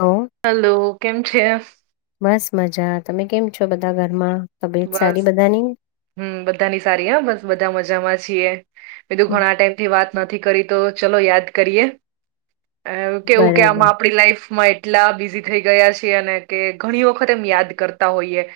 તો. હલો કેમ છે? બસ મજા, તમે કેમ છો બધા ઘરમાં? તબિયત બસ સારી બધાની હમ બધાની સારી હ બસ બધા મજામાં છીએ. કીધું ઘણા આ ટાઈમથી વાત નથી કરી તો ચલો યાદ કરીએ. કેવું કે આમ બરાબર આપણી લાઈફ માં એટલા બિઝી થઈ ગયા છી, અને કે ઘણી વખત એમ યાદ કરતા હોઈએ.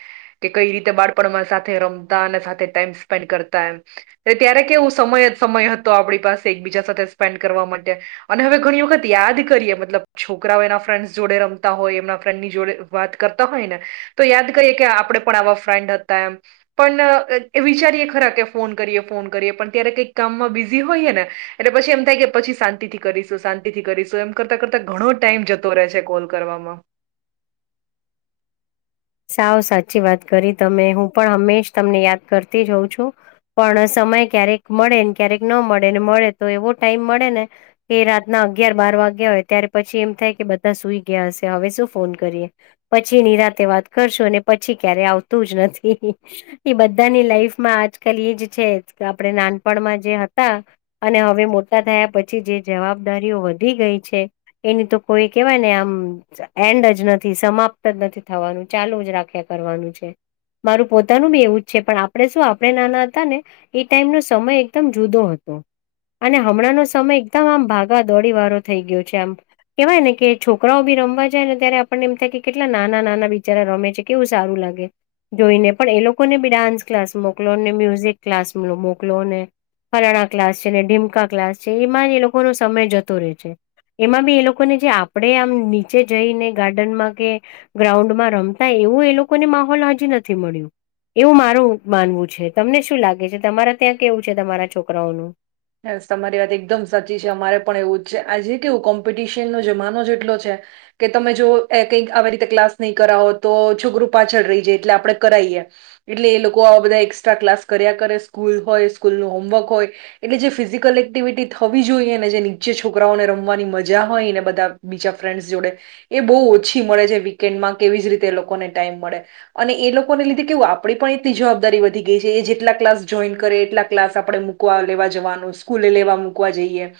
કે કઈ રીતે બાળપણમાં સાથે રમતા અને સાથે ટાઈમ સ્પેન્ડ કરતા એમ. એટલે ત્યારે કેવું સમય સમય હતો આપણી પાસે એકબીજા સાથે સ્પેન્ડ કરવા માટે. અને હવે ઘણી વખત યાદ કરીએ, મતલબ છોકરાઓ એના ફ્રેન્ડસ જોડે રમતા હોય એમના ફ્રેન્ડની જોડે. વાત કરતા હોય ને તો યાદ કરીએ કે આપડણે પણ આવા ફ્રેન્ડ હતા એમ. પણ વિચારીએ ખરા કે ફોન કરીએ, ફોન કરીએ પણ ત્યારે કઈક કામમાં બિઝી હોઈએ ને એટલે પછી એમ થાય કે પછી શાંતિથી કરીશું શાંતિથી કરીશું એમ કરતા કરતા ઘણો ટાઈમ જતો રહે છે કોલ કરવામાં. સાવ સાચી વાત કરી તમે હું પણ હંમેશ તમને યાદ કરતી હોઉં છું. પણ સમય ક્યારેક મળે ને ક્યારેક ન મળે ને મળે તો એવો ટાઈમ મળે ને કે રાતના અગિયાર બાર વાગ્યા હોય ત્યારે પછી એમ થાય કે બધા સુઈ ગયા હશે હવે શું ફોન કરીએ. પછી નિનીરાતે વાત કરશું અને પછી ક્યારે આવતું જ નથી. એ બધાની લાઈફમાં આજકાલ એજ છે, આપડે નાનપણમાં જે હતા. અને હવે મોટા થયા પછી જે જવાબદારીઓ વધી ગઈ છે. એની તો કોઈ કેવાય ને આમ એન્ડ જ નથી. સમાપ્ત જ નથી થવાનું. ચાલુ જ રાખ્યા કરવાનું છે, મારું પોતાનું બી એવું જ છે પણ આપણે શું આપણે નાના હતા ને એ ટાઈમનો સમય એકદમ જુદો હતો. અને હમણાંનો સમય એકદમ આમ ભાગા દોડી વારો થઈ ગયો છે આમ. કેવાય ને કે છોકરાઓ બી રમવા જાય ને ત્યારે આપણને એમ થાય કે કેટલા નાના નાના બી જ્યારે રમે છે, કેવું સારું લાગે જોઈ ને પણ એ લોકોને બી ડાન્સ ક્લાસ મોકલો ને મ્યુઝિક ક્લાસ મોકલોને. ફલણા ક્લાસ છે, ને ઢીમકા ક્લાસ છે એમાં એ લોકોનો સમય જતો રહે છે. એમાં બી એ લોકોને જે આપણેે આમ નીચે જઈને ગાર્ડનમાં કે ગ્રાઉન્ડમાં. રમતા એવું એ લોકોને માહોલ હજી નથી મળ્યું. એવું મારું માનવું છે તમને શું લાગે છે? તમારા ત્યાં કેવું છે તમારા છોકરાઓનું બસ તમારી વાત એકદમ સાચી છે, અમારે પણ એવું જ છે આ જે કેવું કં પીટીશન નો જમાનો જેટલો છે. કે તમે જો કંઈક આવી રીતે ક્લાસ નહીં કરાવો તો છોકરું પાછળ રહી જાય એટલે આપડણે કરાઈએ. એટલે એ લોકો આવા બધા એસ્ટ્રા ક્લાસ કર્યા કરે સ્કૂલ હોય સ્કૂલ નું હોમવર્ક હોય. એટલે જે ફિઝિકલ એક્ટિવિટી થવી જોઈએ અને જે નીચે છોકરાઓને રમવાની મજા હોય ને બધા. બીજા ફ્રેન્ડ્સ જોડે એ બહુ ઓછી મળે છે, વીકેન્ડમાં કેવી જ રીતે એ લોકોને ટાઈમ મળે. અને એ લોકોને લીધે કેવું આપણી પણ એટલી જવાબદારી વધી ગઈ છે એ જેટલા ક્લાસ જોઈન કરે એટલા ક્લાસ આપણેે મુકવા. લેવા જવાનું સ્કૂલે લેવા મૂકવા જઈએ.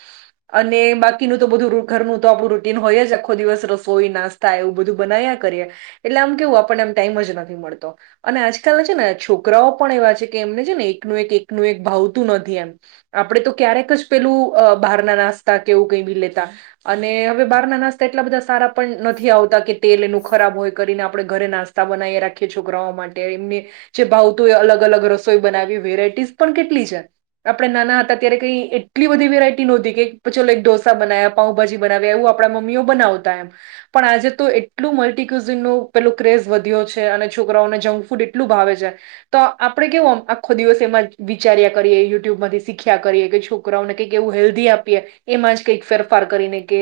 અને બાકીનું તો બધું ઘરનું તો આપણું રૂટીન હોય જ આખો દિવસ રસોઈ નાસ થાય એવું બધું બનાવ્યા કરીએ એટલે આમ કેવું આપણને એમ ટાઈમ જ નથી મળતો. અને આજકાલ છે ને છોકરાઓ પણ એવા છે કે એમને છે ને એકનું એક એકનું એક ભાવતું નથી એમ. આપડણે તો ક્યારેક જ પેલું બહાર ના નાસ્તા કેવું કઈ ભી લેતા. અને હવે બાર ના નાસ્તા એટલા બધા સારા પણ નથી આવતા કે તેલનું ખરાબ હોય કરીને આપણેે ઘરે નાસ્તા બનાવી રાખીએ છોકરાઓ માટે એમને. જે ભાવ તો એ અલગ અલગ રસોઈ બનાવી વેરાયટીસ પણ કેટલી છે. આપડે નાના હતા ત્યારે કઈ એટલી બધી વેરાયટી નહોતી કે ચો ડોસા બનાયા, પાઉભાજી બનાવે એવું આપણા મમ્મીઓ બનાવતા એમ. પણ આજે તો એટલું મલ્ટ કુઝિન ન પેલોું ક્રેઝ વધ્યો છે અને છોકરાઓને જંક ફૂડ એટલું ભાવે છે. તો આપડે કેવુ આખો દિવસ એમાં વિચાર્યા કરીએ યુ [unintelligible] માંથી શીખ્યા કરીએ કે છોકરાઓને કઈક એવું હેલ્ધી આપીએ એમાં જ કંઈક ફેરફાર કરીને કે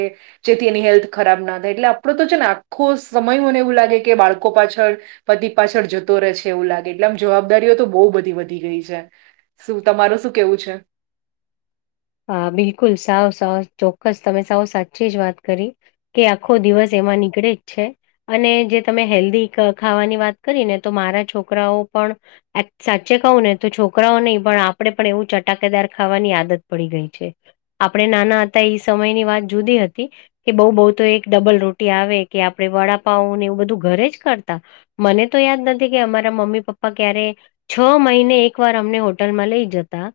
જેથી એની હેલ્થ ખરાબ ના થાય એટલે આપણો તો છે ને આખો સમય મને એવું લાગે કે બાળકો પાછળ [unintelligible] પાછળ જતો રહે છે એવું લાગે એટલે આમ જવાબદારીઓ તો બહુ બધી વધી ગઈ છે શું તમાર શું કેવું છે [unintelligible] બિલકુલ સાવ સાવ ચોક્કસ તમે સાવ સાચી જ વાત કરી કે આખો દિવસ એમાં નીકળે જ છે અને જે તમે હેલ્ધી ખાવાની વાત કરી ને તો મારા છોકરાઓ પણ [unintelligible] સાચે કહું ને તો છોકરાઓ [unintelligible] પણ આપણેે પણ એવું ચટાકેદાર ખાવાની આદત [unintelligible] છે આપણે નાના હતા એ સમયની વાત જુદી હતી [unintelligible] બહુ તો એક ડબલ રોટી આવે કે આપડે વડાપાઓને એવું બધું ઘરે જ કરતા મને તો યાદ નથી કે અમારા મમ્મી પપ્પા ક્યારે છ મહિને એક વાર અમને હોટલમાં લઈ જતા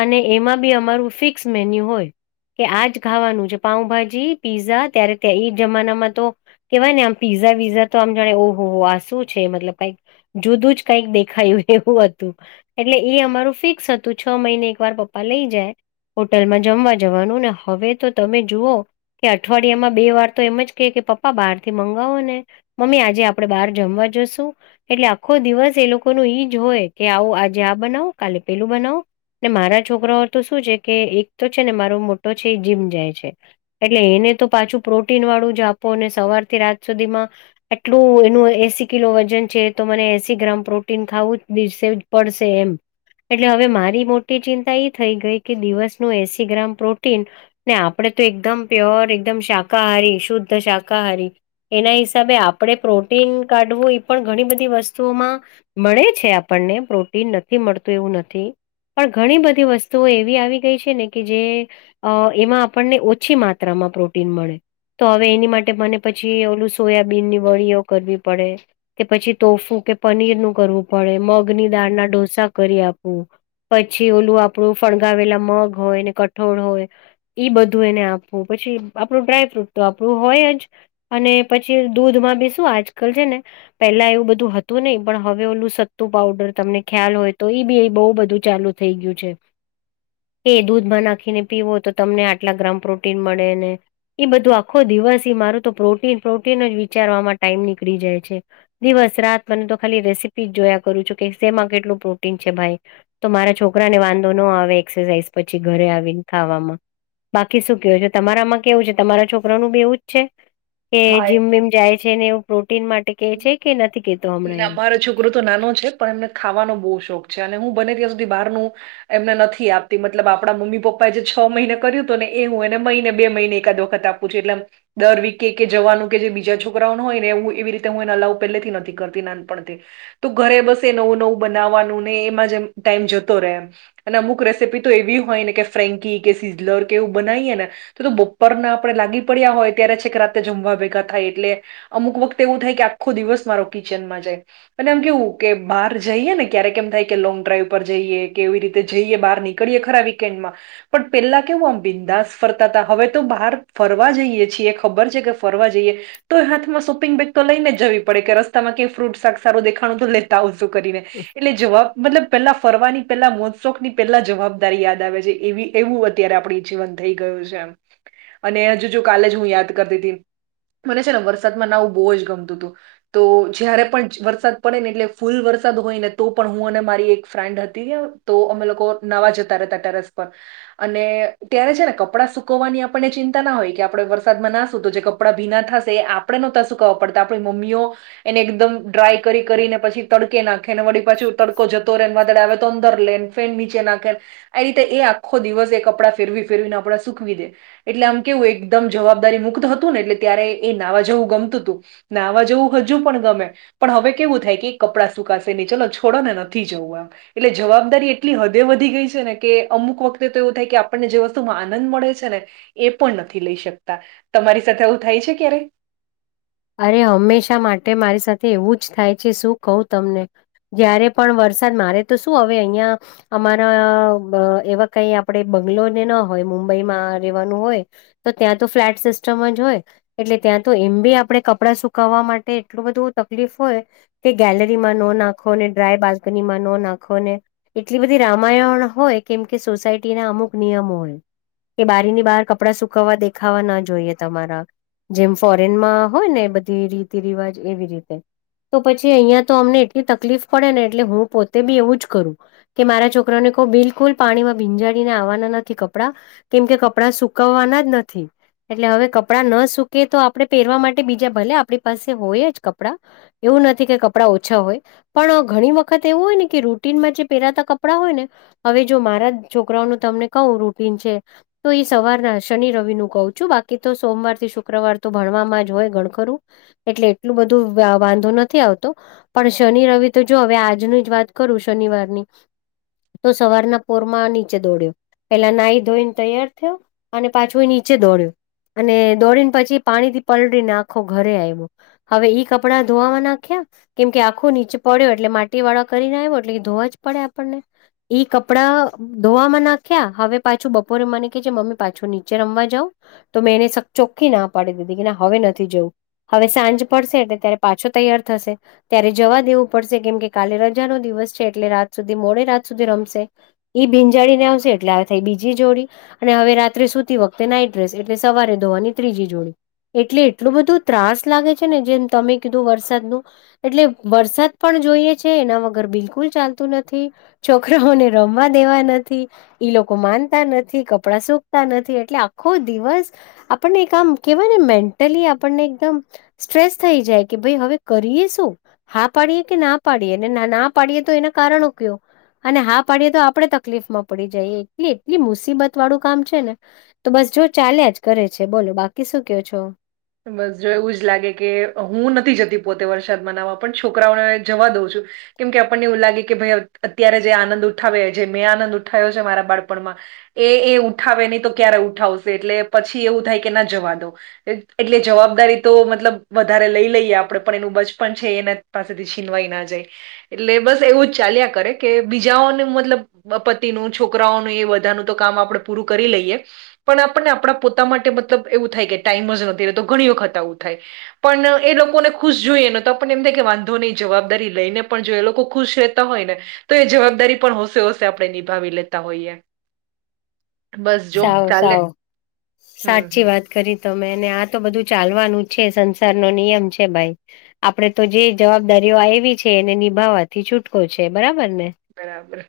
અને એમા [unintelligible] ફિક્સ મેન્યુ હોય કે આજ ખાવાનું છે પાઉભાજી પીઝા ત્યારે [unintelligible] જમાનામાં તો કેવાય ને આમ પીઝા [unintelligible] તો આમ જાણે ઓહો હો આ શું છે મતલબ કઈક [unintelligible] કઈક દેખાયું એવું હતું એટલે એ અમારું ફિક્સ હતું છ મહિને એક વાર પપ્પા લઈ જાય હોટલમાં જમવા જવાનું ને હવે તો તમે જુઓ કે અઠવાડિયામાં બે વાર તો એમ જ [unintelligible] કે પપ્પા બહારથી મંગાવો ને મમ્મી આજે [unintelligible] બહાર જમવા જશું એટલે આખો દિવસ એ લોકો ન [unintelligible] [inaudible] આવું આજે આ બનાવો કાલે પેલું બનાવો ને મારા છોકરાઓ તો શું છે કે એક તો છે ને મારો મોટો છે એ જીમ જાય છે એટલે એને તો પાછું પ્રોટીન વાળું જ [unintelligible] ને સવારથી રાત સુધીમાં આટલું એનું એસી કિલો વજન છે તો મને એસી ગ્રામ પ્રોટીન ખાવું જ [unintelligible] પડશે એમ એટલે હવે મારી મોટી ચિંતા એ થઈ ગઈ કે દિવસ નું એસી ગ્રામ પ્રોટીન ને આપડે તો એકદમ પ્યોર એકદમ શાકાહારી શુદ્ધ શાકાહારી એના હિસાબે આપણે પ્રોટીન કાઢવું એ પણ ઘણી બધી વસ્તુઓમાં મળે છે આપણને પ્રોટીન નથી મળતું એવું નથી પણ ઘણી બધી વસ્તુઓ એવી આવી ગઈ છે ને કે જે એમાં આપણને ઓછી માત્રામાં પ્રોટીન મળે તો હવે એની માટે મને પછી ઓલું સોયાબીનની વળીઓ કરવી પડે કે પછી તોફું કે પનીર નું કરવું પડે મગની દાળના ઢોસા કરી આપવું પછી ઓલું આપણું ફણગાવેલા મગ હોય ને કઠોળ હોય ઈ બધું એને આપવું પછી આપણું ડ્રાયફ્રૂટ તો આપણું હોય જ અને પછી દૂધમાં બી શું આજકાલ છે ને પેલા એવું બધું હતું નહી પણ હવે ઓલું સત્તું પાવડર તમને ખ્યાલ હોય તો એ બી બહુ બધું ચાલુ થઈ ગયું છે [unintelligible] દૂધમાં નાખીને પીવો તો તમને આટલા ગ્રામ પ્રોટીન મળે ને ઇ બધું આખો દિવસ‌ ઇ મારું તો પ્રોટીન પ્રોટીન જ વિચારવામાં ટાઈમ નીકળી જાય છે. દિવસ રાત મન તો ખાલી રેસીપી જ જોયા કરું છું કે સેમાં કેટલું પ્રોટીન છે ભાઈ. તો મારા છોકરા ને વાંધો ન આવે એક્સરસાાઈઝ પછી ઘરે આવીને ખાવામાં બાકી શું કેવું છે તમારામાં કેવું છે તમારા છોકરાનું એઉજ છે. કે હા એ જીમ [unintelligible] જાય છે ને એવું પ્રોટીન માટે કેહે છે કે નથી કેતો હમણાં ના એ મારો છોકરો તો નાનો છે પણ એમને ખાવાનો બહુ શોખ છે અને હું બને ત્યાં સુધી બહાર નું એમને નથી આપતી મતલબ આપણા મમ્મી પપ્પા એ જે છ મહિને કર્યું હતું ને એ હું એને મહિને બે મહિને એકાદ વખત આપ એટ દર વિક કે જવાનું કે જે બીજા છોકરાઓ ન હોય નેવું [unintelligible] [inaudible] હું એ [inaudible] પેલેથી નથી કરતી નાનપણથી તો ઘરે બસ એ નવું નવું બનાવવાનું ને એમાં જેમ ટાઈમ જતો રહે એમ અને અમુક રેસીપી તો એવી હોય ને કે ફ્રેન્કી કે સિઝલર કે એવું બનાઇ એને. તો તો બપરના આપડણે લાગી પડ્યા હોય ત્યારે છેક રાતે જમવા ભેગા થાય એટલે અમુક વખત તેવું થાય કે આખો દિવસ મારો કિચનમાં જાય. અને એમ કેવું કે બહાર જઈએ ને ક્યારેક એમ થાય કે લોંગ ડ્રાઈવ પર જઈએ કે એવી રીતે જઈએ બહાર ની. ની ખડીએ ખરા વીકેન્ડ માં. પણ પેલા કેવું આમ બિંદાસ ફરતા હતા હવે તો બહાર ફરવા જઈએ છીએ ખબર છે કે ફરવા જઈએ. તો હાથમાં શોપિંગ બેગ તો લઈને જવી પડે કે રસ્તામાં કંઈ ફ્રૂટ શાક સારું દેખાણું તો લે. તા હો શું કરીને એટલે જવાબ મતલબ પેલા ફરવાની પેલા મો. શોકની પેલા જવાબદારી યાદ આવે છે એવી એવું અત્યારે આપણી જીવન થઈ ગયું છે એમ. અને હજુ જો કાલે જ હું યાદ કરતી હતી મને છે ને વરસાદમાં નાવું બહુ જ ગમતું હતું. તો જયારે પણ વરસાદ પડે ને એટલે ફૂલ વરસાદ હોય ને તો પણ હું અને મારી એક ફ્રેન્ડ હતી. તો અમે લોકો નાવા જતા રહેતા ટેરેસ પર અને ત્યારે છે ને કપડાં સુકવવાની આપણને ચિંતા ના હોય કે આપડે વરસાદમાં નાશું તો જે કપડાં ભીના થશે આપણે નો તો શું કાવા પડતા આપણી મમ્મીઓ એને. દમ ડ્રાય કરી કરી ને પછી તડકે નાખે ને વળી પાછી તડકો જતો રહે એને વાદળ આવે. તો અંદર લેન ફેન નીચે નાખે. આ રીતે એ આખો દિવસે એ કપડાં ફેરવી ફેરવીને આપડા સુખવી દે. એટલે આમ કેવું એકદમ જવાબદારી મુક્ત હતું ને એટલે ત્યારે એ નાવા જવું ગમતું હતું. નાવા જવું હજુ પણ ગમે. પણ હવે કેવું થાય કે એક કપડાં સુકાશે નહી ચલો છોડો ને નથી જવું આમ. એટલે જવાબદારી એટલી હદે વધી ગઈ છે ને કે અમુક વખતે તો એવું થાય કે આપણને જે વસ્તુમાં આનંદ મળે છે ને. એ પણ નથી લઈ શકતા તમારી સાથે આવું થાય છે ક્યારે‌. અરે હંમેશા માટે મારી સાથે એવું જ થાય છે શું કહું તમને. જયારે પણ વરસાદ મારે તો શું હવે અહિયાં. અમારા બ એવા કઈ આપણે બંગ્લો ને ના હોય મુંબઈમાં રહેેવાનું હોય. તો ત્યાં તો ફ્લેટ સિસ્ટમ જ હોય એટલે ત્યાં તો એમ બી આપણે કપડાં સુકાવવા માટે એટલું બધું તકલીફ હોય એ ગેલેરીમાં નો નાખો ને ડ્રાય બાલ્કની માં ન નાખો ને. એટલી બધી રામાયણ હોય કેમ કે સોસાયટીના અમુક નિયમ હોય. કે બારી ની બહાર કપડાં સુકવવા દેખાવા ના જોઈએ તમારા જેમ ફોરેનમાં હોય ને બધી રીતિ રિવાજ એવી રીતે. તો પછી અહીંયા તો અમને એટલી તકલીફ પડે ને એટલે હું પોતે બી એવું જ કરું. કે મારા છોકરાને કોઈ બિલકુલ પાણીમાં ભીંજાડીને આવવાના નથી કપડાં કેમ કે કપડા સુકવવાના જ નથી એટલે હવે કપડા ન સુૂકે તો આપણે પહેરવા માટે બીજા ભલે આપણી પાસે હોય જ કપડાં એવું નથી કે કપડા ઓછા હોય. પણ ઘણી વખત એવું હોય ને કે રૂટનમાં જે પહેરાતા કપડાં હોય ને. હવે જો મારા છોકરાઓનું તમને કવું રૂટીન છે. તો એ સવારના શનિ રવિ નું કહું છું બાકી તો સોમવાર થી શુક્રવાર તો ભણવામાં જ હોય. ગળખરુ એટલે એટલું બધું વ વાંધો નથી આવતો. પણ શનિ રવિ તો જો હવે આજની જ વાત કરું શનિ વારની. તો સવારના પોરમાં નીચે દોડ્યો. પેલા નાઈ ધોઈન તૈયાર થયો અને પાછો નીચે દોડ્યો અને દોડીને પછી પાણી થી પલળીને આખો ઘરે આયવો હવે ઈ કપડા ધોવામાં નાખ્યા કેમ કે આખો નીચે પડ્યો એટલે માટી વાળા કરીને આવ્યો એટલે ધોવા જ પડે આપણને ઇ કપડાં ધોવામાં નાખ્યા હવે પાછું બપોરે મને કે છે મમ્મી પાછું નીચે રમવા જાવ. તો મેં એને સ ચોખ્ખી ના પાડી દીધી કે ના હવે. નથી જવું હવે સાંજ પડશે એટલે ત્યારે પાછો તૈયાર થશે. ત્યારે જવા દેવું પડશે કેમ કે કાલે રજા નો દિવસ છે એટલે રાત સુધી મોડે રાત સુધી રમશે. ઈ ભીંજાળી ને આવશે એટલે આવે થાય બીજી જોડી. અને હવે રાત્રે સુતી વખતે નાઈટ રેસ એટલે સવારે ધોવાની ત્રીજી જોડી એટલે એટલું બધું ત્રાસ લાગે છે ને જેમ તમે કીધું વરસાદનું એટલે વરસાદ પણ જોઈએ છે એના વગર બિલકુલ ચાલતું નથી. છોકરાઓને રમવા દેવા નથી. ઈ લોકો માનતા નથી, કપડા સુકતા નથી એટલે આખો દિવસ આપણને એ કામ કેવા ને મેન ટલી આપણને એકદમ સ્ટ્રેસ થઈ જાય કે ભઈ હવે કરીએ શું હા પાડીએ કે ના પાડીએ અને ના પાડીએ તો એના કારણો ક્યો અને હા પાડીએ તો આપડે તકલીફ માં પડી જઈ એટલી એટલી મુસીબત વાળું કામ છે ને. તો બસ જો ચાલ્યા જ કરે છે બોલો બાકી શું ક્યો છો? બસ જો એવું જ લાગે કે હું નથી જતી પોતે વરસાદ માં નાવા પણ છોકરાઓને જવા દઉં છું કેમ કે આપણને એવું લાગે કે ભાઈ અત્યારે જે આનંદ ઉઠાવે જે મેં આનંદ ઉઠાવ્યો છે મારા બાળપણમા એ એ ઉઠાવે નહી તો ક્યારે ઉઠાવશે એટલે પછી એવું થાય કે ના જવા દઉં એટલે જવાબદારી તો મતલબ વધારે લઈ લઈએ આપડે પણ એનું બચપન છે એના પાસેથી છીનવાઈ ના જાય એટલે બસ એવુંજ ચાલ્યા કરે કે બીજાઓને મતલબ પતિનું છોકરાઓનું એ બધાનું તો કામ આપડે પૂરું કરી લઈએ પણ આપણને આપડા પોતા માટે મતલબ એવું થાય કે ટાઈમજ નથી રહેતો ઘણી વખત આવું થાય પણ એ લોકોને ખુશ જોઈએ એનો તો આપણને એમ થાય કે વાંધો નહી જવાબદારી લઈને પણ જોઈએ એ લોકો ખુશ રે તા હોય ને તો એ જવાબદારી પણ હોશે હોશે આપડે નિભાવી લેતા હોઈએ. બસ જો સાવ ચાલે સાવ હમ્મ. સાચી વાત કરી તો મેંને આ તો બધું ચાલવાનું છે સંસાર નો નિયમ છે ભાઈ. આપડે તો જે જવાબદારીઓ આયવી છે એને નિભાવવાથી છૂટકો છે બરાબર ને. બરાબર.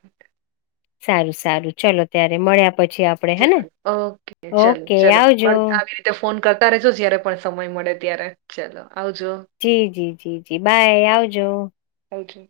સારું સારું ચલો ત્યારે મળ્યા પછી આપ ઓ ચલ ચલો આવજો મળ આવી રિ તે ફોન કરતા રેજો જ્યારે પણ સમય મળે ત્યારે ચલો આવજો. જી જી જી જી બાય આવજો. આવજો.